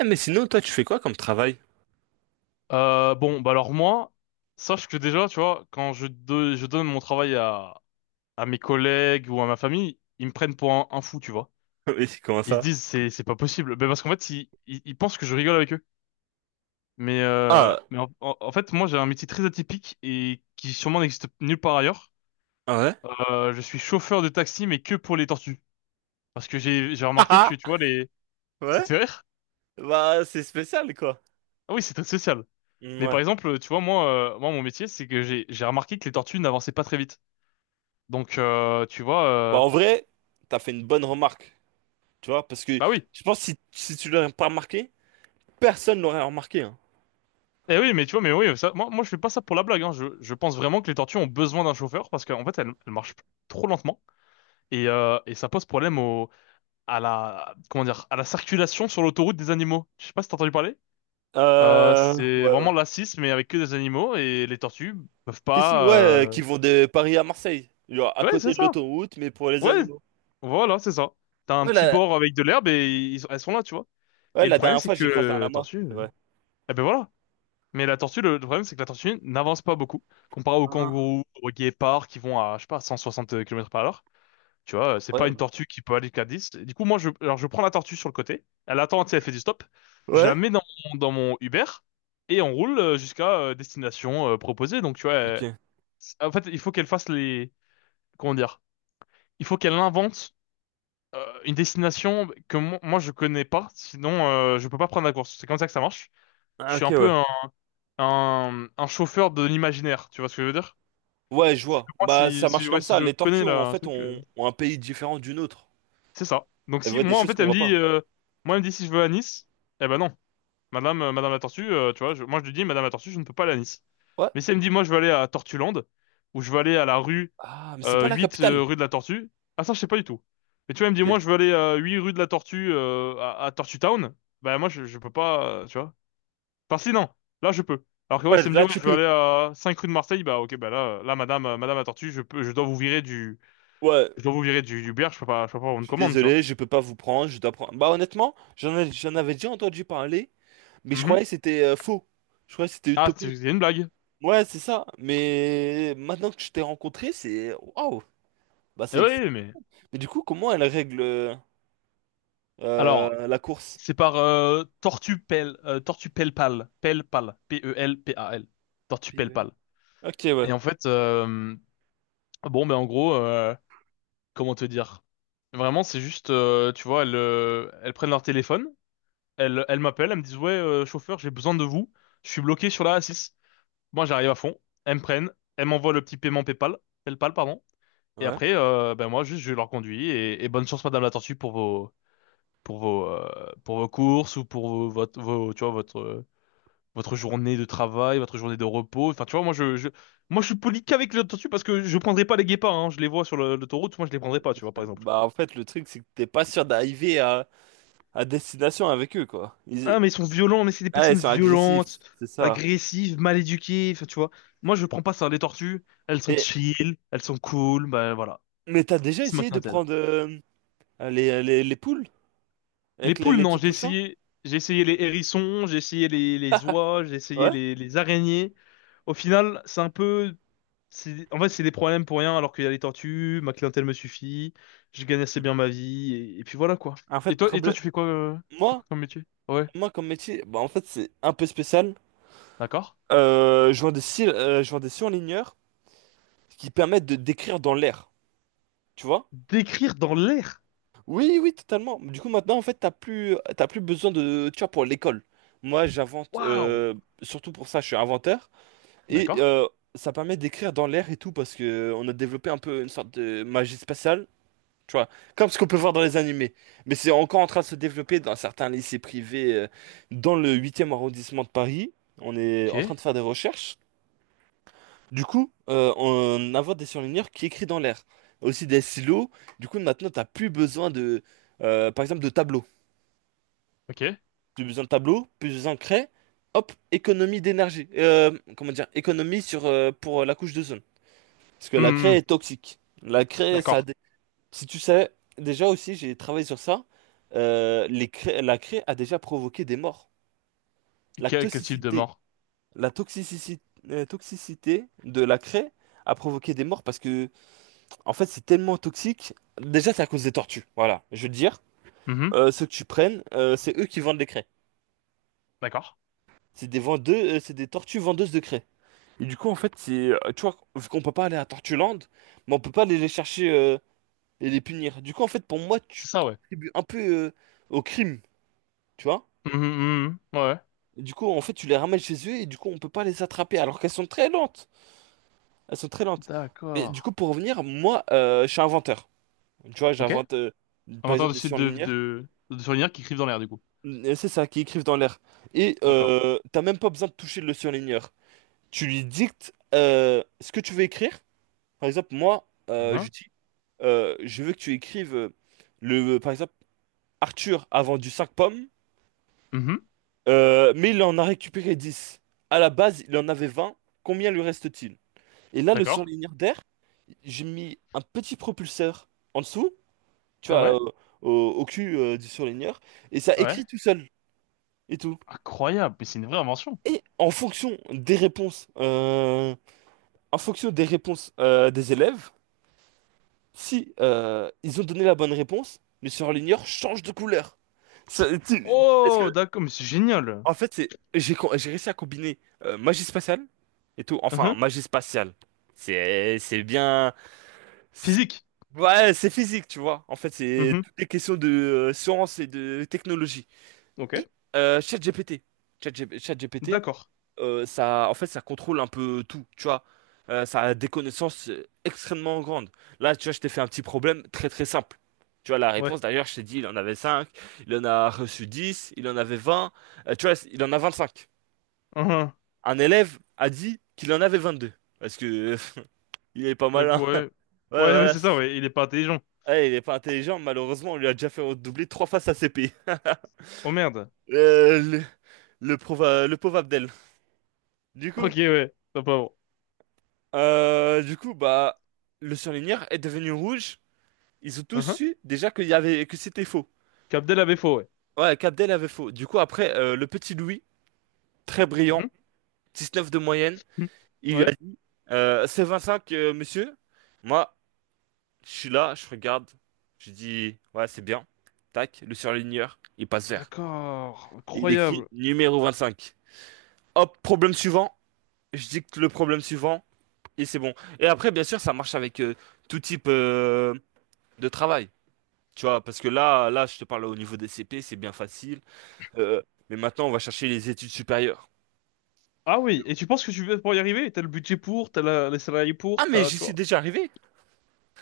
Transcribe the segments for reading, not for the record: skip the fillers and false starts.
Eh, mais sinon, toi, tu fais quoi comme travail? Bon, bah alors moi, sache que déjà, tu vois, quand je donne mon travail à mes collègues ou à ma famille, ils me prennent pour un fou, tu vois. Mais comment Ils se ça? disent, c'est pas possible. Ben parce qu'en fait, ils pensent que je rigole avec eux. Mais, euh, Ah, mais en fait, moi, j'ai un métier très atypique et qui sûrement n'existe nulle part ailleurs. ouais? Je suis chauffeur de taxi, mais que pour les tortues. Parce que j'ai remarqué que, Ah, tu ah, vois, les... Ça ouais? te fait rire? Bah, c'est spécial, quoi. Ah oui, c'est très social. Mm, Mais par ouais. exemple, tu vois, moi, mon métier, c'est que j'ai remarqué que les tortues n'avançaient pas très vite. Donc, tu vois, Bah, euh, en vrai, t'as fait une bonne remarque, tu vois, parce que bah oui. je pense que si, si tu l'aurais pas remarqué, personne l'aurait remarqué, hein. Eh oui, mais tu vois, mais oui, ça, moi, je fais pas ça pour la blague. Hein. Je pense vraiment que les tortues ont besoin d'un chauffeur parce qu'en fait, elles marchent trop lentement et ça pose problème à la, comment dire, à la circulation sur l'autoroute des animaux. Je sais pas si t'as entendu parler. C'est Ouais, ouais. vraiment la 6, mais avec que des animaux et les tortues peuvent Si, si, pas. ouais, qui vont de Paris à Marseille, genre à Ouais, c'est côté de ça. l'autoroute, mais pour les Ouais, animaux. voilà, c'est ça. T'as un Ouais, petit la, bord avec de l'herbe et elles sont là, tu vois. ouais, Et le la problème, dernière c'est fois, que j'ai croisé un lama, c'est vrai. eh ben voilà. Mais la tortue, le problème, c'est que la tortue n'avance pas beaucoup. Comparé aux Ah, kangourous, aux guépards qui vont à, je sais pas, 160 km par heure. Tu vois, c'est pas une incroyable. tortue qui peut aller qu'à 10. Du coup, moi, alors, je prends la tortue sur le côté. Elle attend, tu sais, elle fait du stop. Je la Ouais? mets dans, mon- Dans mon Uber et on roule jusqu'à destination proposée. Donc, tu vois, Ok. en fait, il faut qu'elle fasse les, comment dire, il faut qu'elle invente une destination que moi, je connais pas. Sinon, je peux pas prendre la course. C'est comme ça que ça marche. Je Ah, suis ok, un peu ouais. un chauffeur de l'imaginaire, tu vois ce que je veux dire? Ouais, je C'est vois. que moi, Bah, si, ça si, marche ouais, comme si ça. je connais En là, un fait, truc, ont un pays différent d'une autre. c'est ça. Donc Elles si, voient des moi, en choses fait, qu'on elle me voit pas. dit, moi, elle me dit si je veux à Nice, eh ben non. Madame la Tortue, tu vois, moi, je lui dis, Madame la Tortue, je ne peux pas aller à Nice. Ouais. Mais si elle me dit, moi, je veux aller à Tortuland, ou je veux aller à la rue Ah, mais c'est pas la 8 capitale. rue de la Tortue, ah ça, je sais pas du tout. Et tu vois, elle me dit, moi, Ok. je veux aller à 8 rue de la Tortue à Tortue Town, bah moi, je peux pas, tu vois. Enfin, si, non, là, je peux. Alors que, ouais, Ouais, ça me dit, là, ouais, tu je veux peux. aller à 5 rue de Marseille, bah, ok, bah là, madame la tortue, je peux, Ouais, je dois vous virer du bière, je peux pas avoir je une suis commande, tu vois. désolé, je peux pas vous prendre, je dois prendre. Bah, honnêtement, j'en avais déjà entendu parler, mais je Mhm. croyais que c'était faux. Je croyais que c'était Ah, c'est utopique. c'est une blague. Ouais, c'est ça. Mais maintenant que je t'ai rencontré, c'est. Waouh! Bah, Eh c'est. oui, mais. Mais du coup, comment elle règle Alors, la course? c'est par Tortue Pelpal, Pelpal, P-E-L-P-A-L, Tortue P V. Pelpal. Ok, ouais. Et en fait, bon, mais en gros, comment te dire? Vraiment, c'est juste, tu vois, elles prennent leur téléphone. Elle m'appelle, elle me dit, ouais, chauffeur, j'ai besoin de vous. Je suis bloqué sur la A6. Moi, j'arrive à fond. Elles me prennent. Elles m'envoient le petit paiement PayPal. PayPal, pardon. Et Ouais. après, ben moi, juste, je leur conduis. Et bonne chance, Madame la Tortue, pour vos, pour vos courses ou pour vos, votre, vos- tu vois, votre journée de travail, votre journée de repos. Enfin, tu vois, moi, je, moi, je suis poli qu'avec la Tortue parce que je prendrai pas les guépards, hein. Je les vois sur l'autoroute. Moi, je les prendrai pas, tu vois, par exemple. Bah, en fait, le truc, c'est que t'es pas sûr d'arriver à destination avec eux, quoi. Ils, Ah, mais ils sont violents, mais c'est des ah, ouais, ils personnes sont agressifs, violentes, c'est ça. agressives, mal éduquées, enfin, tu vois. Moi, je prends pas ça. Les tortues, elles sont Mais, chill, elles sont cool, bah voilà. mais t'as déjà C'est ma essayé de clientèle. prendre les, les poules Les avec poules, les non, petits poussins? J'ai essayé les hérissons, j'ai essayé les oies, j'ai essayé Ouais. les araignées. Au final, c'est un peu, c'est, en fait, c'est des problèmes pour rien, alors qu'il y a les tortues, ma clientèle me suffit, je gagne assez bien ma vie, et puis voilà, quoi. En Et fait, toi, et toi, problème. Tu fais quoi Moi, comme métier? Ouais, moi, comme métier, bah, en fait, c'est un peu spécial. d'accord. Je vends des, je vends des surligneurs qui permettent de d'écrire dans l'air, tu vois? D'écrire dans l'air. Oui, oui, totalement. Du coup, maintenant, en fait, t'as plus besoin de, tu vois, pour l'école. Moi, Waouh! Surtout pour ça, je suis inventeur. Et D'accord. Ça permet d'écrire dans l'air et tout parce que on a développé un peu une sorte de magie spatiale, tu vois, comme ce qu'on peut voir dans les animés. Mais c'est encore en train de se développer dans certains lycées privés dans le huitième arrondissement de Paris. On est en train Ok, de faire des recherches. Du coup, on invente des surligneurs qui écrit dans l'air. Aussi des silos. Du coup, maintenant, t'as plus besoin de, par exemple, de tableaux. ok. Plus besoin de tableaux, plus besoin de craie. Hop, économie d'énergie. Comment dire, économie sur, pour la couche de parce que la craie Hmm, est toxique. La craie, ça a d'accord. des- si tu sais, déjà aussi, j'ai travaillé sur ça. La craie a déjà provoqué des morts. La Quel type de toxicité, mort? la toxicité de la craie a provoqué des morts parce que, en fait, c'est tellement toxique. Déjà, c'est à cause des tortues. Voilà, je veux dire. Mhm, Ceux que tu prennes, c'est eux qui vendent les craies. d'accord. C'est des tortues vendeuses de craies. Et du coup, en fait, c'est, tu vois, vu qu'on peut pas aller à Tortuland, mais on peut pas aller les chercher, et les punir. Du coup, en fait, pour moi, tu C'est ça, ouais. contribues un peu au crime, tu vois. Mhm, mhm, mhm, ouais. Du coup, en fait, tu les ramènes chez eux et du coup, on peut pas les attraper alors qu'elles sont très lentes. Elles sont très lentes. Mais D'accord. du coup, pour revenir, moi, je suis inventeur. Tu vois, Ok. j'invente par Inventeur exemple de des sites de, surligneurs. de, de souvenirs qui crivent dans l'air, du coup. C'est ça, qui écrivent dans l'air. Et D'accord. T'as même pas besoin de toucher le surligneur. Tu lui dictes ce que tu veux écrire. Par exemple, moi, je Mhm, dis, je veux que tu écrives le, par exemple, Arthur a vendu 5 pommes. mhm, Mais il en a récupéré 10. À la base, il en avait 20. Combien lui reste-t-il? Et là, le d'accord. surligneur d'air, j'ai mis un petit propulseur en dessous, tu Ah vois, ouais? Au, au cul du surligneur, et ça Ah ouais. écrit tout seul et tout. Incroyable, mais c'est une vraie invention. Et en fonction des réponses, en fonction des réponses des élèves, si ils ont donné la bonne réponse, le surligneur change de couleur. Ça- tu- Est-ce que, Oh, d'accord, mais c'est génial. En fait, c'est j'ai co- J'ai réussi à combiner magie spatiale et tout. Enfin, Mhm. magie spatiale. C'est bien. c'est- Physique. Ouais, c'est physique, tu vois. En fait, c'est Mhm, toutes les questions de science et de technologie. ok. Et, Euh, ChatGPT. ChatGPT, D'accord. Ça, en fait, ça contrôle un peu tout, tu vois. Ça a des connaissances extrêmement grandes. Là, tu vois, je t'ai fait un petit problème très très simple. Tu vois, la Ouais. réponse, d'ailleurs, je t'ai dit, il en avait 5, il en a reçu 10, il en avait 20. Tu vois, il en a vingt-cinq, Mhm. un élève a dit qu'il en avait 22. Parce que il est pas Donc, malin. ouais. Ouais, Ouais, ouais, voilà. c'est ça, ouais. Il est pas intelligent. Ouais, il est pas intelligent, malheureusement, on lui a déjà fait redoubler trois fois sa CP. Oh merde. Euh, le, le pauvre Abdel. Du coup, Ok, ouais. Pas pauvre. Du coup, bah, le surligneur est devenu rouge. Ils ont tous Mhm. su déjà que c'était faux. Capdel a ouais. Ouais, qu'Abdel avait faux. Du coup, après, le petit Louis, très Hum, brillant, hum. 19 de moyenne, Hmm. il lui a Ouais. dit, c'est 25, monsieur. Moi, je suis là, je regarde, je dis, ouais, c'est bien. Tac, le surligneur, il passe Ah, vert. d'accord, Il écrit incroyable. numéro 25. Hop, problème suivant, je dicte le problème suivant, et c'est bon. Et après, bien sûr, ça marche avec tout type de travail. Tu vois, parce que là, je te parle au niveau des CP, c'est bien facile. Euh, mais maintenant, on va chercher les études supérieures. Ah oui, et tu penses que tu veux pour y arriver? T'as le budget pour, t'as les salariés Ah, pour, mais t'as, j'y tu suis vois? déjà arrivé.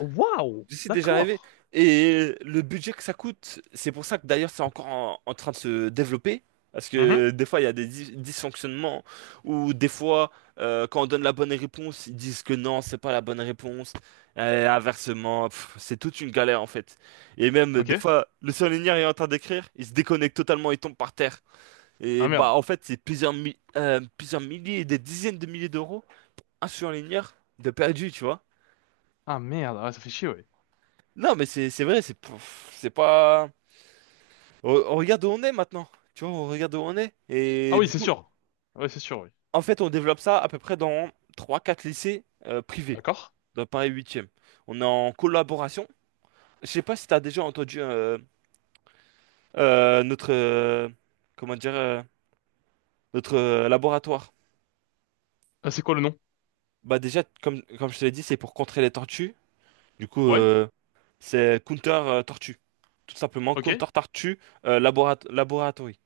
Waouh! C'est déjà arrivé. D'accord. Et le budget que ça coûte, c'est pour ça que d'ailleurs c'est encore en train de se développer. Parce Mhm. que des fois il y a des dysfonctionnements, ou des fois quand on donne la bonne réponse, ils disent que non, c'est pas la bonne réponse. Et inversement, pff, c'est toute une galère en fait. Et même des Ok. fois, le surligneur est en train d'écrire, il se déconnecte totalement, il tombe par terre. Et Ah bah merde. en fait, c'est plusieurs milliers, des dizaines de milliers d'euros, un surligneur de perdu, tu vois. Ah merde, ah, ça fait chier, ouais. Non, mais c'est vrai, c'est pff, c'est pas. On regarde où on est maintenant. Tu vois, on regarde où on est. Ah Et oui, du c'est coup, sûr. Ouais, c'est sûr, oui. en fait, on développe ça à peu près dans trois quatre lycées privés D'accord. dans Paris huitième. On est en collaboration. Je sais pas si tu as déjà entendu notre comment dire notre laboratoire. Ah, c'est quoi le nom? Bah déjà, comme je te l'ai dit, c'est pour contrer les tortues. Du coup, Ouais. C'est Counter Tortue. Tout simplement, Ok. Counter Tortue Laboratory.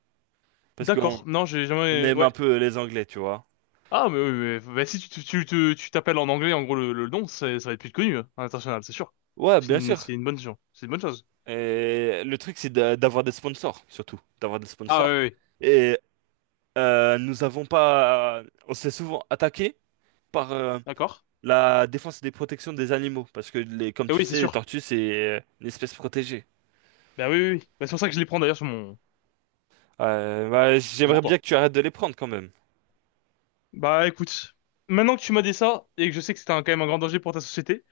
Parce qu'on D'accord. Non, j'ai on jamais. aime un Ouais. peu les Anglais, tu vois. Ah, mais, oui, bah, si tu t'appelles en anglais, en gros, le nom, c'est- ça va être plus connu hein, à l'international, c'est sûr. Ouais, C'est bien une, sûr. c'est une bonne chose. C'est une bonne chose. Et le truc, c'est d'avoir des sponsors, surtout. D'avoir des Ah sponsors. oui, oui. Et nous avons pas. On s'est souvent attaqué par D'accord. la défense et des protections des animaux. Parce que, les, comme Et tu oui, c'est sais, les sûr. tortues, c'est une espèce protégée. Bah oui, oui, oui. Bah, c'est pour ça que je les prends d'ailleurs Bah, sur mon j'aimerais bien toit. que tu arrêtes de les prendre quand même. Bah écoute, maintenant que tu m'as dit ça, et que je sais que c'était quand même un grand danger pour ta société,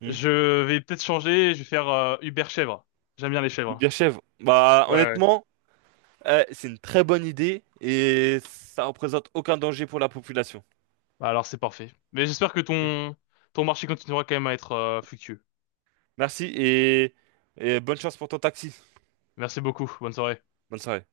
Hmm. je vais peut-être changer, je vais faire Uber chèvre. J'aime bien les Les chèvres. bières chèvres. Bah, Ouais, ouais. honnêtement, c'est une très bonne idée et ça représente aucun danger pour la population. Bah, alors c'est parfait. Mais j'espère que Ok. ton marché continuera quand même à être fructueux. Merci, et bonne chance pour ton taxi. Merci beaucoup, bonne soirée. Bonne soirée.